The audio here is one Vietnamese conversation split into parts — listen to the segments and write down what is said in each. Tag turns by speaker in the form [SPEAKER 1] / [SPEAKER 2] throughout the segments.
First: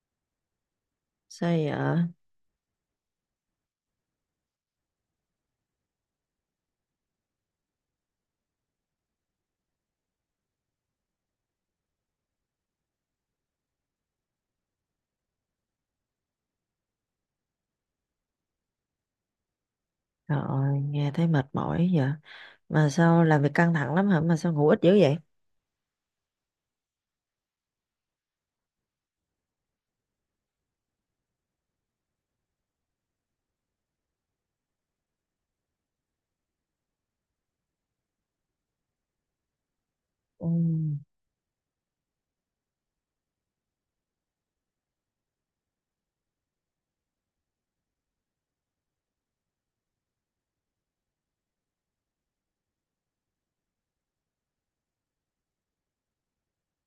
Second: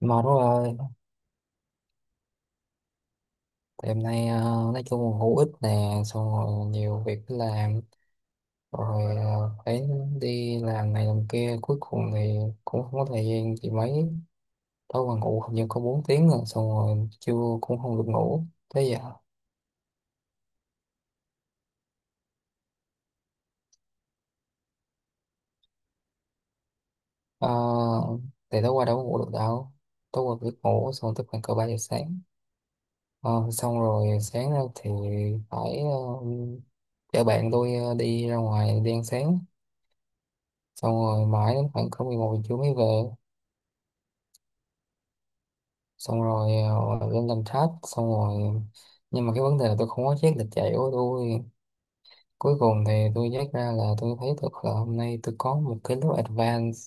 [SPEAKER 1] Mệt quá rồi.
[SPEAKER 2] Sao vậy ạ?
[SPEAKER 1] Đêm nay nói chung là hữu ích nè, xong rồi nhiều việc phải làm rồi, phải đi làm này làm kia, cuối cùng thì cũng không có thời gian thì mấy. Tối qua ngủ hình như có 4 tiếng, rồi xong rồi trưa cũng không được ngủ. Thế giờ
[SPEAKER 2] Trời ơi, nghe thấy mệt mỏi vậy. Mà sao làm việc căng thẳng lắm hả? Mà sao ngủ ít dữ vậy?
[SPEAKER 1] ờ, thì tối qua đâu có ngủ được đâu, tối qua biết ngủ xong tới khoảng cỡ 3 giờ sáng. Ờ, xong rồi sáng ra thì phải chở bạn tôi đi ra ngoài đi ăn sáng,
[SPEAKER 2] Ừ.
[SPEAKER 1] xong rồi mãi đến khoảng cỡ 11 giờ trưa mới về. Xong rồi lên làm thách, xong rồi nhưng mà cái vấn đề là tôi không có check lịch chạy của tôi. Cuối cùng thì tôi check ra, là tôi thấy được là hôm nay tôi có một cái lớp advance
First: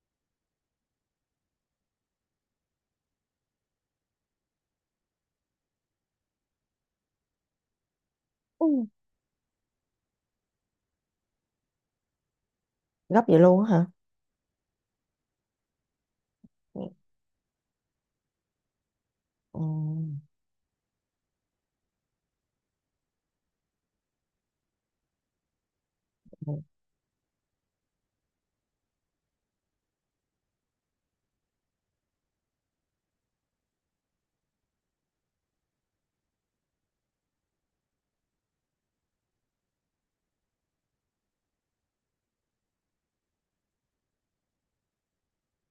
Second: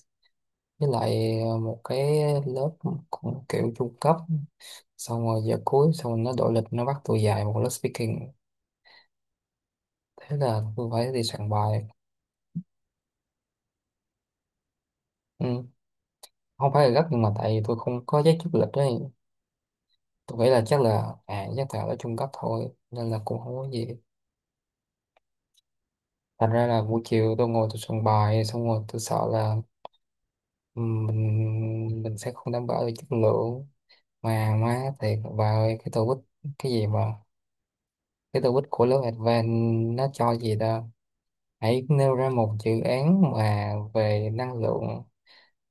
[SPEAKER 1] với lại một cái lớp cũng kiểu trung cấp. Xong rồi giờ cuối xong rồi nó đổi lịch, nó bắt tôi dạy một lớp speaking,
[SPEAKER 2] Ừ.
[SPEAKER 1] thế là tôi phải đi soạn bài.
[SPEAKER 2] Gấp vậy luôn á hả?
[SPEAKER 1] Ừ. Không
[SPEAKER 2] Ừ.
[SPEAKER 1] phải là gấp nhưng mà tại vì tôi không có check trước lịch đấy.
[SPEAKER 2] Ừ.
[SPEAKER 1] Tôi nghĩ là chắc là chắc là ở trung cấp thôi nên là cũng không có gì. Thành ra là buổi chiều tôi ngồi tôi soạn bài, xong rồi tôi sợ là mình sẽ không đảm bảo được chất lượng. Mà má thiệt bà ơi, cái tô bích cái gì mà cái tô bích của lớp Advanced, nó cho gì đó, hãy nêu ra một dự án mà về năng lượng,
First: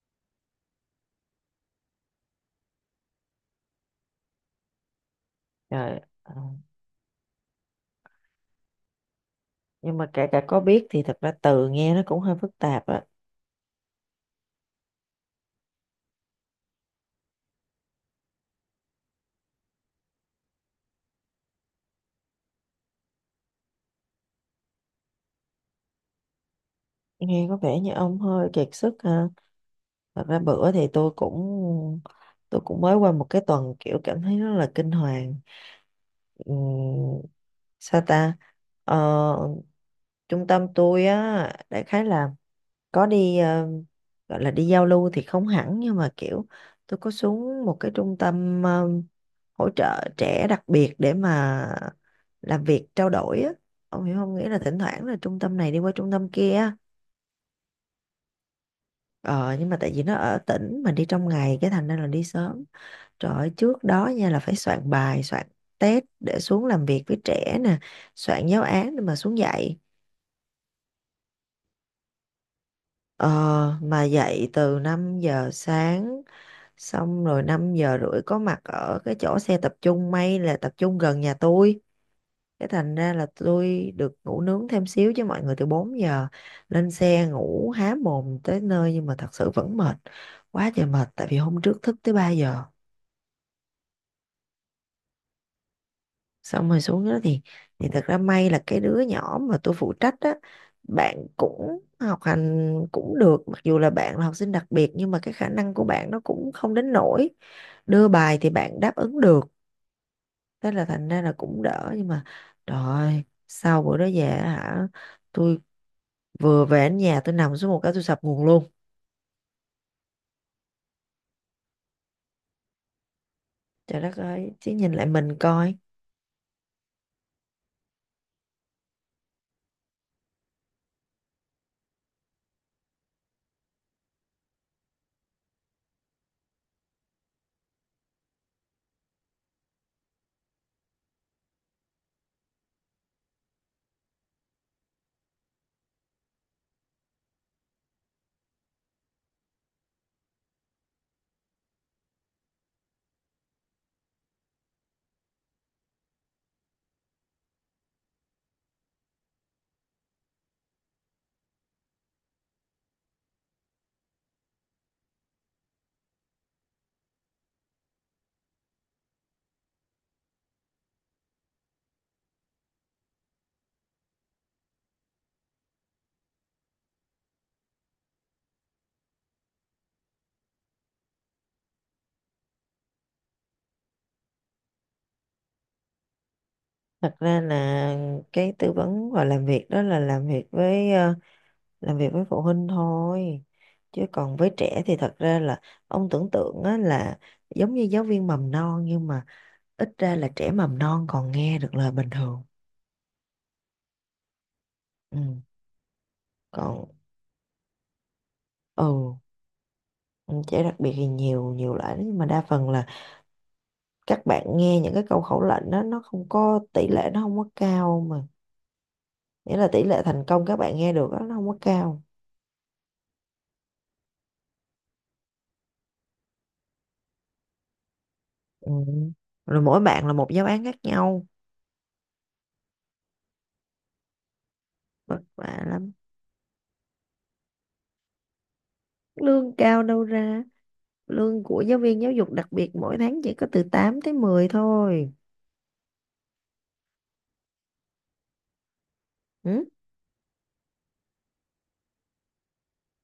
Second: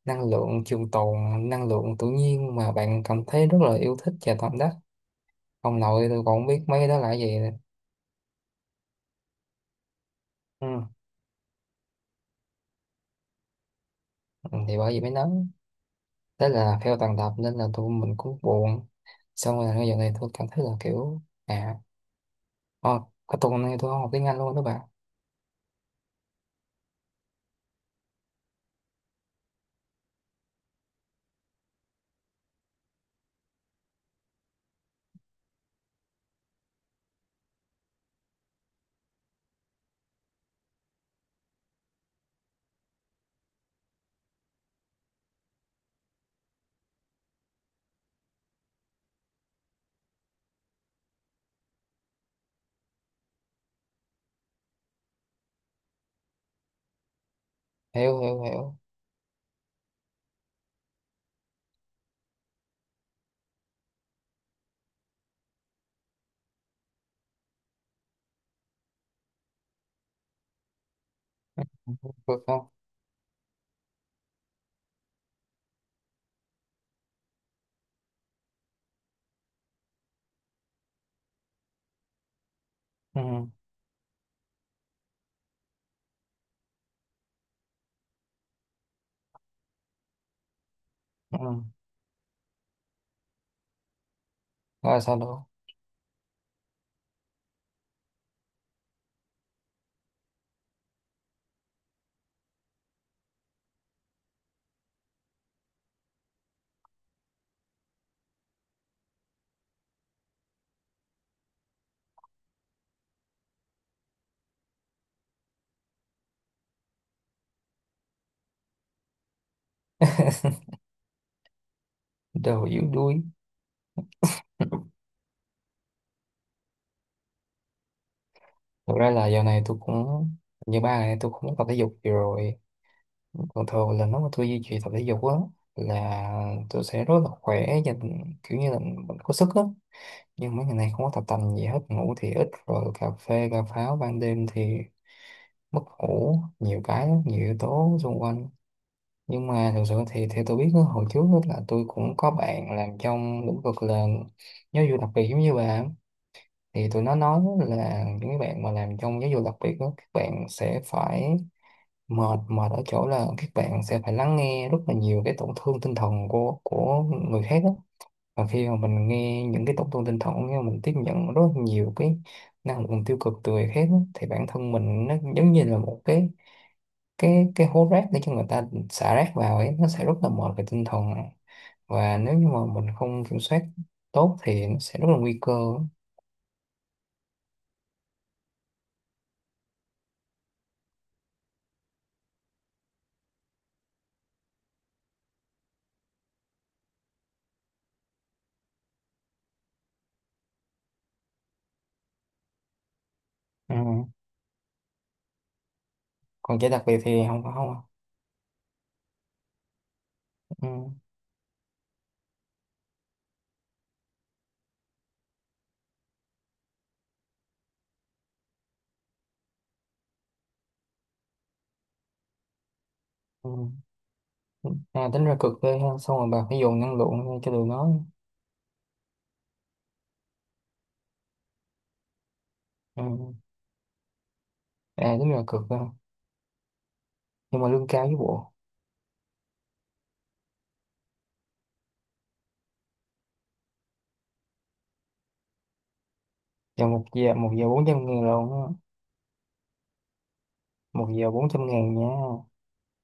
[SPEAKER 1] năng lượng trường tồn, năng lượng tự nhiên mà bạn cảm thấy rất là yêu thích và tâm đắc. Ông
[SPEAKER 2] Trời,
[SPEAKER 1] nội tôi
[SPEAKER 2] ờ.
[SPEAKER 1] còn không biết mấy cái đó là cái gì nữa.
[SPEAKER 2] Nhưng mà kể cả có biết
[SPEAKER 1] Ừ.
[SPEAKER 2] thì thật ra từ nghe nó cũng hơi phức tạp á.
[SPEAKER 1] Thì bởi vì mới nói, thế là theo tầng tập nên là tụi mình cũng buồn. Xong rồi bây giờ này tôi cảm thấy là kiểu à, oh, cái tuần này tôi không học tiếng Anh luôn đó bạn.
[SPEAKER 2] Nghe có vẻ như ông hơi kiệt sức ha. Thật ra bữa thì tôi cũng mới qua một cái tuần kiểu cảm thấy rất là kinh hoàng. Ừ. Sao ta? Ờ, trung tâm tôi á, đại khái là có đi gọi là đi giao lưu thì không hẳn, nhưng mà kiểu tôi có xuống một cái trung tâm hỗ trợ trẻ đặc biệt để mà làm việc trao đổi á. Ông hiểu không, nghĩa là thỉnh thoảng là trung tâm này đi qua trung tâm kia.
[SPEAKER 1] Hiểu, hiểu, hiểu.
[SPEAKER 2] Ờ nhưng mà tại vì nó ở tỉnh mà đi trong ngày, cái thành ra là đi sớm. Trời ơi, trước đó nha là phải soạn bài, soạn test để xuống làm việc với trẻ nè, soạn giáo án để mà xuống dạy.
[SPEAKER 1] Được không?
[SPEAKER 2] Ờ, mà dạy từ 5 giờ sáng. Xong rồi 5 giờ rưỡi có mặt ở cái chỗ xe tập trung, may là tập trung gần nhà tôi. Cái thành ra là
[SPEAKER 1] Ừ,
[SPEAKER 2] tôi được ngủ nướng thêm xíu, chứ mọi người từ 4 giờ lên xe ngủ há mồm tới nơi, nhưng mà thật sự vẫn mệt. Quá trời mệt tại vì
[SPEAKER 1] ừ.
[SPEAKER 2] hôm trước thức tới 3 giờ.
[SPEAKER 1] Rồi sao đó?
[SPEAKER 2] Xong rồi xuống đó thì thật ra may là cái đứa nhỏ mà tôi phụ trách á, bạn cũng học hành cũng được, mặc dù là bạn là học sinh đặc biệt nhưng mà cái khả năng của bạn nó cũng không đến nỗi, đưa bài thì bạn đáp ứng được, thế là thành ra là cũng đỡ. Nhưng mà trời ơi, sau bữa đó về á hả, tôi vừa về đến nhà tôi nằm xuống một cái tôi sập nguồn luôn.
[SPEAKER 1] Đầu yếu đuối.
[SPEAKER 2] Trời đất ơi, chứ nhìn lại mình coi.
[SPEAKER 1] Thực ra là giờ này tôi cũng như 3 ngày nay, tôi cũng muốn tập thể dục nhiều rồi. Còn thường là nếu mà tôi duy trì tập thể dục á, là tôi sẽ rất là khỏe và kiểu như là mình có sức á. Nhưng mấy ngày nay không có tập tành gì hết, ngủ thì ít, rồi cà phê cà pháo ban đêm thì mất ngủ nhiều cái lắm, nhiều yếu tố xung quanh. Nhưng mà thực sự thì theo tôi biết á, hồi trước á là tôi cũng có bạn làm trong lĩnh vực là giáo dục đặc biệt giống như bà á. Thì tụi nó nói là những cái bạn mà làm trong giáo dục đặc biệt đó, các bạn sẽ phải mệt, mệt ở chỗ là các bạn sẽ phải lắng nghe rất là nhiều cái tổn thương tinh thần của người khác á. Và khi mà mình nghe những cái tốt thông tin thật, nhưng mà mình tiếp nhận rất nhiều cái năng lượng tiêu cực từ người khác á, thì bản thân mình nó giống như là một cái hố rác để cho người ta xả rác vào ấy, nó sẽ rất là mệt về tinh thần. Và nếu như mà mình không kiểm soát tốt thì nó sẽ rất là nguy cơ.
[SPEAKER 2] Thật ra là cái tư vấn và làm việc đó là làm việc với làm việc với phụ huynh thôi, chứ còn với trẻ thì thật ra là ông tưởng tượng á, là giống như giáo viên mầm non nhưng mà ít ra là trẻ mầm non còn nghe được lời bình thường.
[SPEAKER 1] Ừ.
[SPEAKER 2] Ừ.
[SPEAKER 1] Còn trẻ đặc
[SPEAKER 2] Còn
[SPEAKER 1] biệt thì không có không.
[SPEAKER 2] ừ trẻ đặc
[SPEAKER 1] Ừ.
[SPEAKER 2] biệt thì nhiều nhiều loại lắm, nhưng mà đa phần là các bạn nghe những cái câu khẩu lệnh đó nó không có tỷ lệ, nó không có cao mà, nghĩa là tỷ lệ thành công các bạn nghe được đó, nó không có cao.
[SPEAKER 1] Ừ. À, tính ra cực ghê ha, xong rồi bà phải dồn năng lượng ra cho tụi nó.
[SPEAKER 2] Ừ. Rồi mỗi bạn là một giáo án khác nhau.
[SPEAKER 1] Ừ. À
[SPEAKER 2] Vất
[SPEAKER 1] tính ra cực
[SPEAKER 2] vả
[SPEAKER 1] ha.
[SPEAKER 2] lắm.
[SPEAKER 1] Nhưng mà lương cao với bộ.
[SPEAKER 2] Lương cao đâu ra, lương của giáo viên giáo dục đặc biệt mỗi tháng chỉ có từ 8 tới mười thôi.
[SPEAKER 1] Giờ một giờ, một giờ 400 ngàn rồi.
[SPEAKER 2] Ừ?
[SPEAKER 1] Một giờ bốn trăm ngàn nha.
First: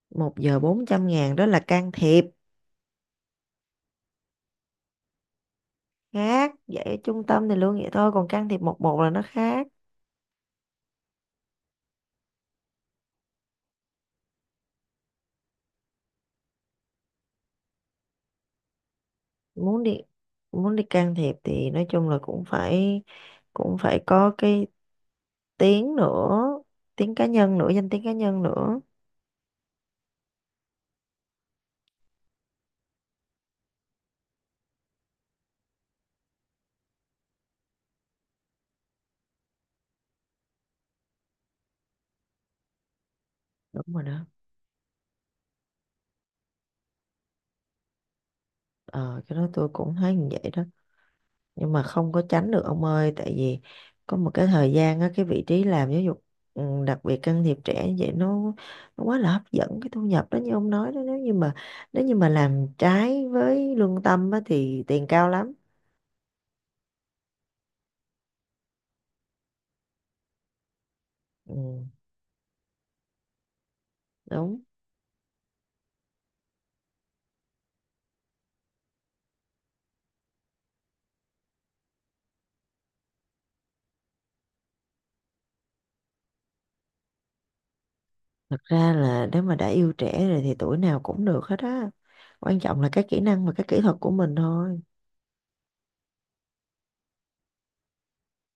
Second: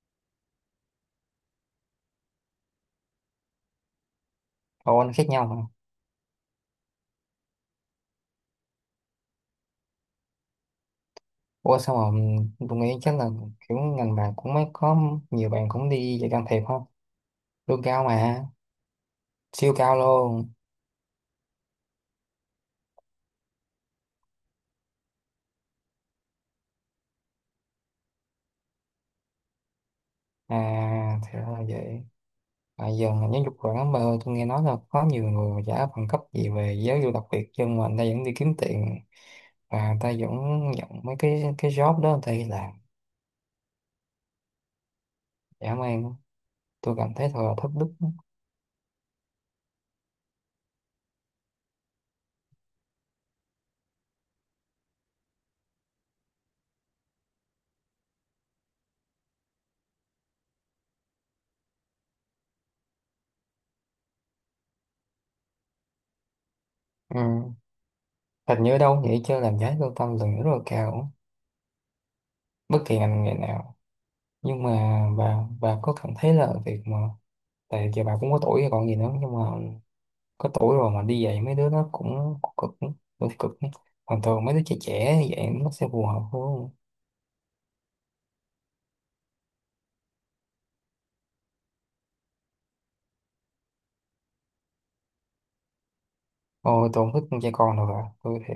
[SPEAKER 2] 1 giờ 400.000 đó là can thiệp.
[SPEAKER 1] Ồ anh khác nhau mà.
[SPEAKER 2] Khác vậy, ở trung tâm thì lương vậy thôi, còn can thiệp một một là nó khác.
[SPEAKER 1] Ủa sao mà tôi nghĩ chắc là kiểu ngành bạn cũng mới có nhiều bạn cũng đi dạy can thiệp không, lương cao mà, siêu
[SPEAKER 2] muốn
[SPEAKER 1] cao
[SPEAKER 2] đi
[SPEAKER 1] luôn.
[SPEAKER 2] muốn đi can thiệp thì nói chung là cũng phải có cái tiếng nữa, tiếng cá nhân nữa, danh tiếng cá nhân nữa.
[SPEAKER 1] À thì ra là vậy. À, giờ ngành giáo dục quản mà, tôi nghe nói là có nhiều người mà trả bằng cấp gì về giáo dục đặc biệt, nhưng mà người ta vẫn đi kiếm tiền và người ta vẫn nhận mấy cái job đó, người ta đi làm.
[SPEAKER 2] Đúng rồi đó.
[SPEAKER 1] Dã man. Tôi cảm thấy thật là thất đức.
[SPEAKER 2] Ờ cái đó tôi cũng thấy như vậy đó, nhưng mà không có tránh được ông ơi, tại vì có một cái thời gian á, cái vị trí làm giáo dục đặc biệt can thiệp trẻ như vậy nó quá là hấp dẫn cái thu nhập đó như ông nói đó, nếu như mà làm trái với lương tâm á, thì tiền cao lắm.
[SPEAKER 1] Ừ. Hình như ở đâu vậy chứ làm giá lương tâm là rất là cao,
[SPEAKER 2] Ừ,
[SPEAKER 1] bất kỳ ngành nghề nào.
[SPEAKER 2] đúng.
[SPEAKER 1] Nhưng mà bà có cảm thấy là việc mà tại giờ bà cũng có tuổi rồi còn gì nữa, nhưng mà có tuổi rồi mà đi dạy mấy đứa nó cũng cực, cũng cực ấy. Còn thường mấy đứa trẻ, trẻ như vậy nó sẽ phù hợp hơn.
[SPEAKER 2] Thật ra là nếu mà đã yêu trẻ rồi thì tuổi nào cũng được hết á, quan trọng là cái kỹ năng và cái kỹ thuật của mình thôi.
[SPEAKER 1] Ôi tôi không thích con đâu bà, tôi thế.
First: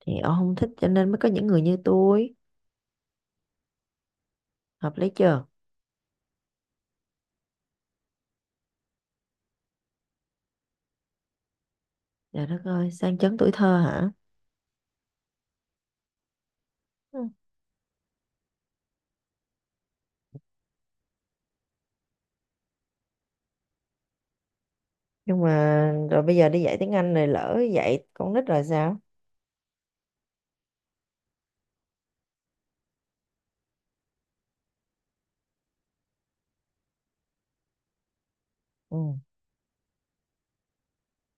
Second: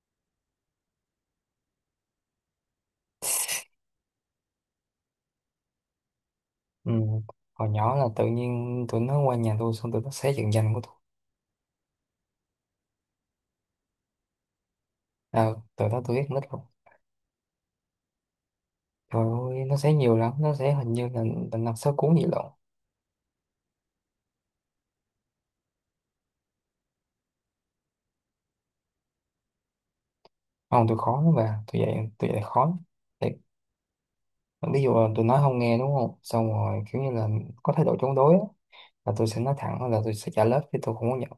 [SPEAKER 2] Thì ông không thích cho nên mới có những người như tôi, hợp lý chưa.
[SPEAKER 1] Ừ. Hồi nhỏ là tự nhiên tụi nó qua nhà tôi xong tụi nó xé trận danh của tôi.
[SPEAKER 2] Trời đất ơi, sang chấn tuổi thơ hả.
[SPEAKER 1] À, từ đó tôi biết nít rồi.
[SPEAKER 2] Ừ.
[SPEAKER 1] Trời ơi nó xé nhiều lắm, nó xé hình như là 5 6 cuốn gì lận.
[SPEAKER 2] Nhưng mà rồi bây giờ đi dạy tiếng Anh này lỡ dạy con nít rồi sao.
[SPEAKER 1] Không, tôi khó lắm bà, tôi dạy khó. Ví dụ là tôi nói không nghe, đúng không, xong rồi kiểu như là có thái độ chống đối á,
[SPEAKER 2] Ừ.
[SPEAKER 1] là tôi sẽ nói thẳng là tôi sẽ trả lớp chứ tôi không có nhận.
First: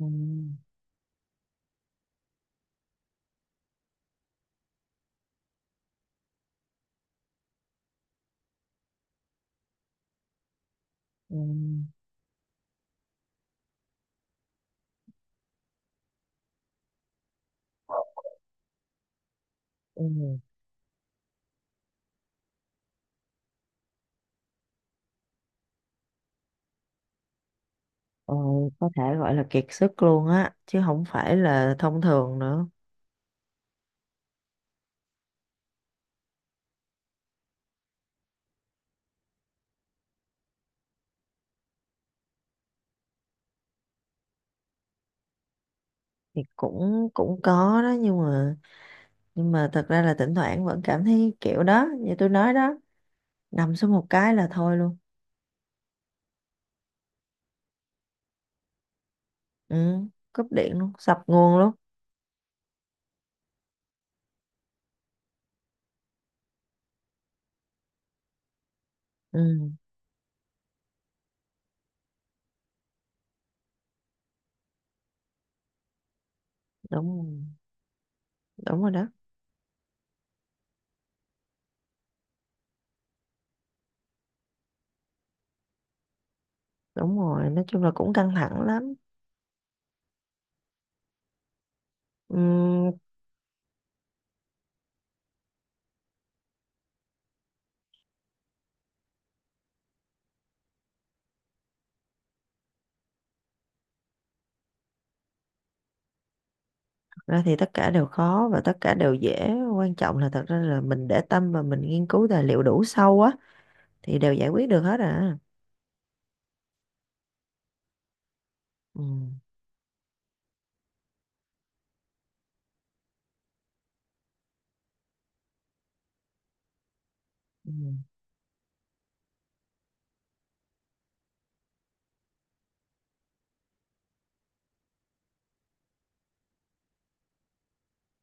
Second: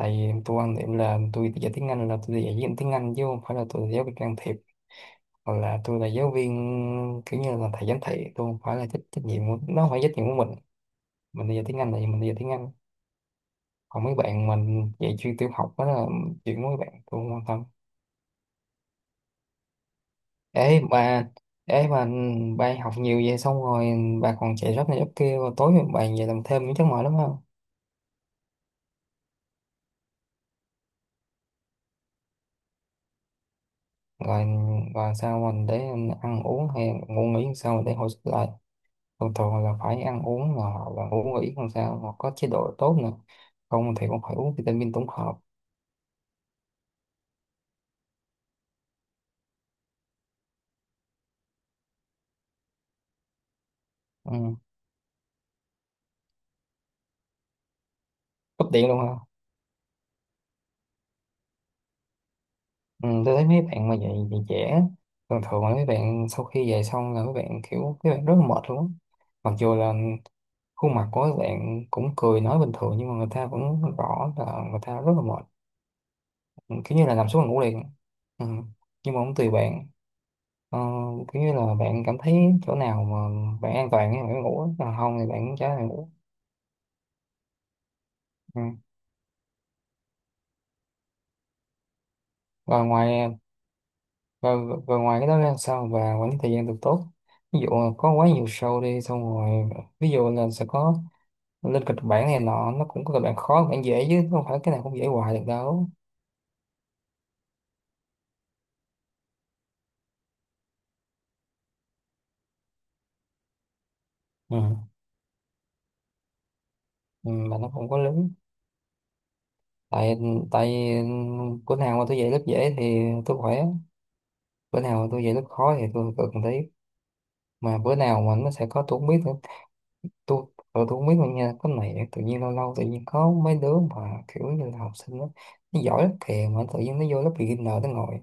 [SPEAKER 2] Ừ.
[SPEAKER 1] vì tôi quan điểm là tôi dạy tiếng Anh là tôi dạy giáo viên tiếng Anh, chứ không phải là tôi là giáo viên can thiệp, hoặc là tôi là giáo viên kiểu như là thầy giám thị. Tôi không phải là trách nhiệm của nó không phải trách nhiệm của mình.
[SPEAKER 2] Ừ.
[SPEAKER 1] Mình đi dạy tiếng Anh là mình đi dạy tiếng Anh, còn mấy bạn mình dạy chuyên tiểu học đó là chuyện của mấy bạn, tôi không quan tâm.
[SPEAKER 2] Ừ.
[SPEAKER 1] Ê bà, ê bà học nhiều vậy xong rồi bà còn chạy job này job kia, rồi tối bà về làm thêm những chắc mỏi lắm ha.
[SPEAKER 2] Ờ, có thể gọi là kiệt sức luôn á, chứ không phải là thông thường nữa.
[SPEAKER 1] Rồi và sao mình để ăn uống hay ngủ nghỉ, làm sao mình để hồi sức lại. Thường thường là phải ăn uống là hoặc là ngủ nghỉ làm sao mà có chế độ tốt nữa, không thì cũng phải uống vitamin tổng hợp.
[SPEAKER 2] Thì cũng cũng có đó, nhưng mà thật ra là thỉnh thoảng vẫn cảm thấy kiểu đó như tôi nói đó, nằm xuống một cái là
[SPEAKER 1] Ừ.
[SPEAKER 2] thôi luôn.
[SPEAKER 1] Cấp điện luôn ha.
[SPEAKER 2] Ừ. Cúp điện luôn, sập nguồn luôn.
[SPEAKER 1] Ừ, tôi thấy mấy bạn mà dậy dậy trễ, thường thường là mấy bạn sau khi dậy xong là mấy bạn kiểu mấy bạn rất là mệt luôn á. Mặc
[SPEAKER 2] Ừ,
[SPEAKER 1] dù là khuôn mặt của các bạn cũng cười nói bình thường, nhưng mà người ta vẫn rõ là người ta rất là mệt, kiểu như là
[SPEAKER 2] đúng
[SPEAKER 1] nằm
[SPEAKER 2] rồi.
[SPEAKER 1] xuống là ngủ liền. Ừ.
[SPEAKER 2] Đúng rồi đó.
[SPEAKER 1] Nhưng mà cũng tùy bạn. Ờ, kiểu như là bạn cảm thấy chỗ nào mà bạn an toàn thì bạn ngủ, còn không thì bạn chả là ngủ.
[SPEAKER 2] Đúng rồi, nói chung là cũng căng thẳng
[SPEAKER 1] Ừ.
[SPEAKER 2] lắm.
[SPEAKER 1] rồi
[SPEAKER 2] Ừm.
[SPEAKER 1] ngoài Rồi, ngoài cái đó ra sao và quản lý thời gian được tốt. Ví dụ là có quá nhiều show đi, xong rồi ví dụ là sẽ có lên kịch bản này nọ, nó cũng có kịch bản khó kịch bản dễ chứ không phải cái nào cũng dễ hoài được đâu.
[SPEAKER 2] Thật ra thì tất cả đều khó và tất cả đều dễ, quan trọng là thật ra là mình để tâm và mình nghiên cứu tài liệu đủ sâu á, thì đều giải quyết được
[SPEAKER 1] Ừ.
[SPEAKER 2] hết à.
[SPEAKER 1] Ừ, mà nó không có lớn.
[SPEAKER 2] Ừm.
[SPEAKER 1] Tại tại bữa nào mà tôi dạy lớp dễ thì tôi khỏe, bữa nào mà tôi dạy lớp khó thì tôi cực một tí, mà bữa
[SPEAKER 2] Ừm.
[SPEAKER 1] nào mà nó sẽ có tôi không biết. Tôi tôi tôi không biết mà nha, cái này tự nhiên lâu lâu tự nhiên có mấy đứa mà kiểu như là học sinh đó, nó giỏi lắm kìa mà tự nhiên nó vô lớp beginner nó ngồi,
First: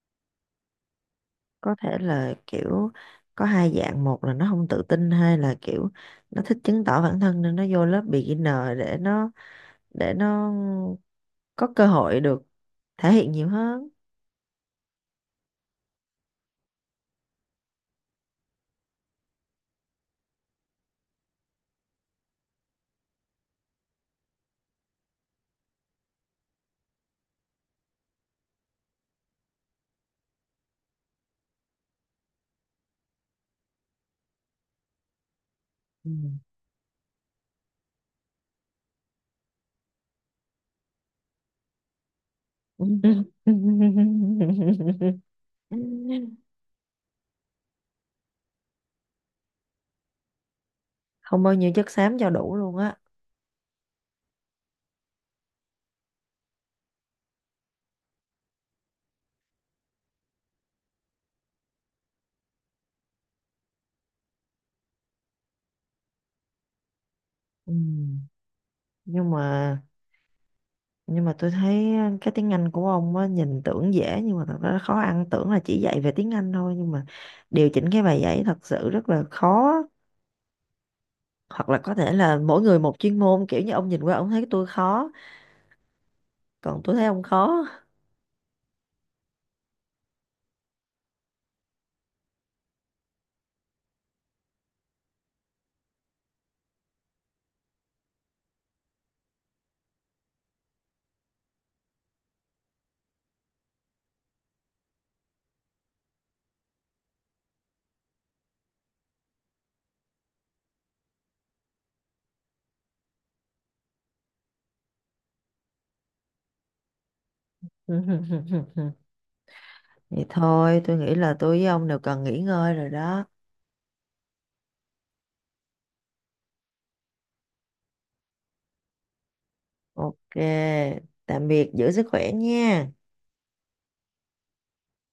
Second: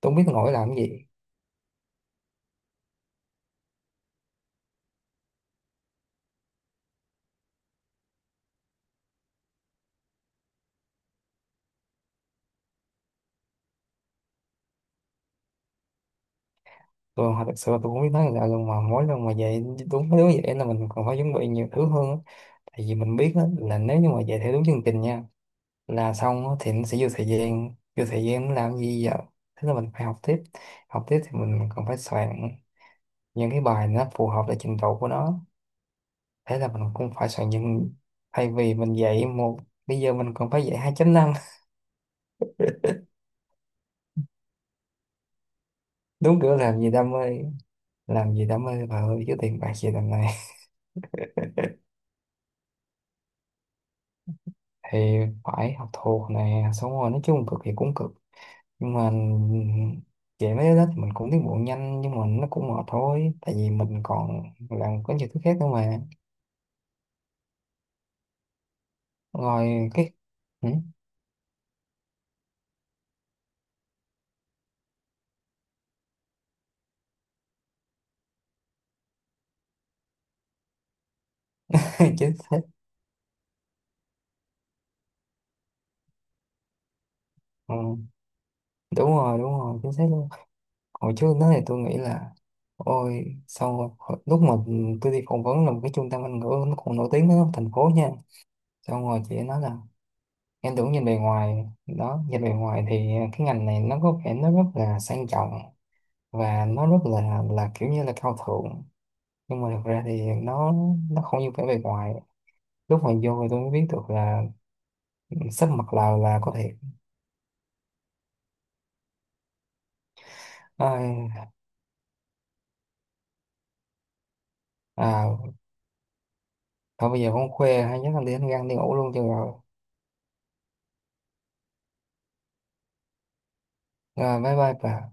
[SPEAKER 1] tôi không biết nó ngồi làm cái gì.
[SPEAKER 2] Có thể là kiểu có hai dạng, một là nó không tự tin, hai là kiểu nó thích chứng tỏ bản thân nên nó vô lớp beginner để nó có cơ hội được thể hiện nhiều hơn.
[SPEAKER 1] Tôi thật sự là tôi không biết nói là luôn mà mỗi lần mà vậy, đúng mấy đứa vậy là mình còn phải chuẩn bị nhiều thứ hơn á. Tại vì mình biết đó, là nếu như mà vậy theo đúng chương trình nha, là xong á thì nó sẽ vô thời gian, vô thời gian nó làm gì giờ. Thế là mình phải học tiếp, học tiếp thì mình còn phải soạn những cái bài nó phù hợp với trình độ của nó.
[SPEAKER 2] Ừm.
[SPEAKER 1] Thế là mình cũng phải soạn những, thay vì mình dạy một, bây giờ mình còn phải dạy 2.5. Đúng kiểu làm gì đam mê, làm gì đam mê bà ơi chứ tiền bạc gì đằng này.
[SPEAKER 2] Không bao nhiêu chất xám cho đủ luôn á.
[SPEAKER 1] Thì phải học thuộc nè, xong rồi nói chung cực thì cũng cực, nhưng mà dạy mấy cái đó thì mình cũng tiến bộ nhanh, nhưng mà nó cũng mệt thôi tại vì mình còn làm có nhiều thứ khác nữa mà.
[SPEAKER 2] Ừ. nhưng mà
[SPEAKER 1] Rồi cái ừ,
[SPEAKER 2] nhưng mà tôi thấy cái tiếng Anh của ông á nhìn tưởng dễ nhưng mà thật ra khó ăn, tưởng là chỉ dạy về tiếng Anh thôi nhưng mà điều chỉnh cái bài giảng thật sự rất là khó. Hoặc là có thể
[SPEAKER 1] chính
[SPEAKER 2] là
[SPEAKER 1] xác.
[SPEAKER 2] mỗi người một chuyên môn, kiểu như ông nhìn qua ông thấy tôi khó, còn tôi thấy ông khó.
[SPEAKER 1] Ừ, đúng rồi đúng rồi, chính xác luôn. Hồi trước đó thì tôi nghĩ là ôi xong rồi lúc mà tôi đi phỏng vấn là một cái trung tâm Anh ngữ nó còn nổi tiếng ở thành phố nha, xong rồi chị ấy nói là em tưởng nhìn bề ngoài đó, nhìn bề ngoài thì cái ngành này nó có vẻ nó rất là sang trọng và nó rất là kiểu như là cao thượng, nhưng mà thực ra thì nó không như vẻ bề ngoài. Lúc mà vô thì tôi mới biết được là sắp mặt là có thiệt.
[SPEAKER 2] Vậy thôi tôi nghĩ là
[SPEAKER 1] à,
[SPEAKER 2] tôi với ông đều cần nghỉ ngơi rồi đó.
[SPEAKER 1] à Thôi bây giờ không khoe hay nhất là đi ăn gan đi ngủ luôn cho rồi.
[SPEAKER 2] OK, tạm biệt, giữ sức khỏe nha.
[SPEAKER 1] Rồi bye bye bà.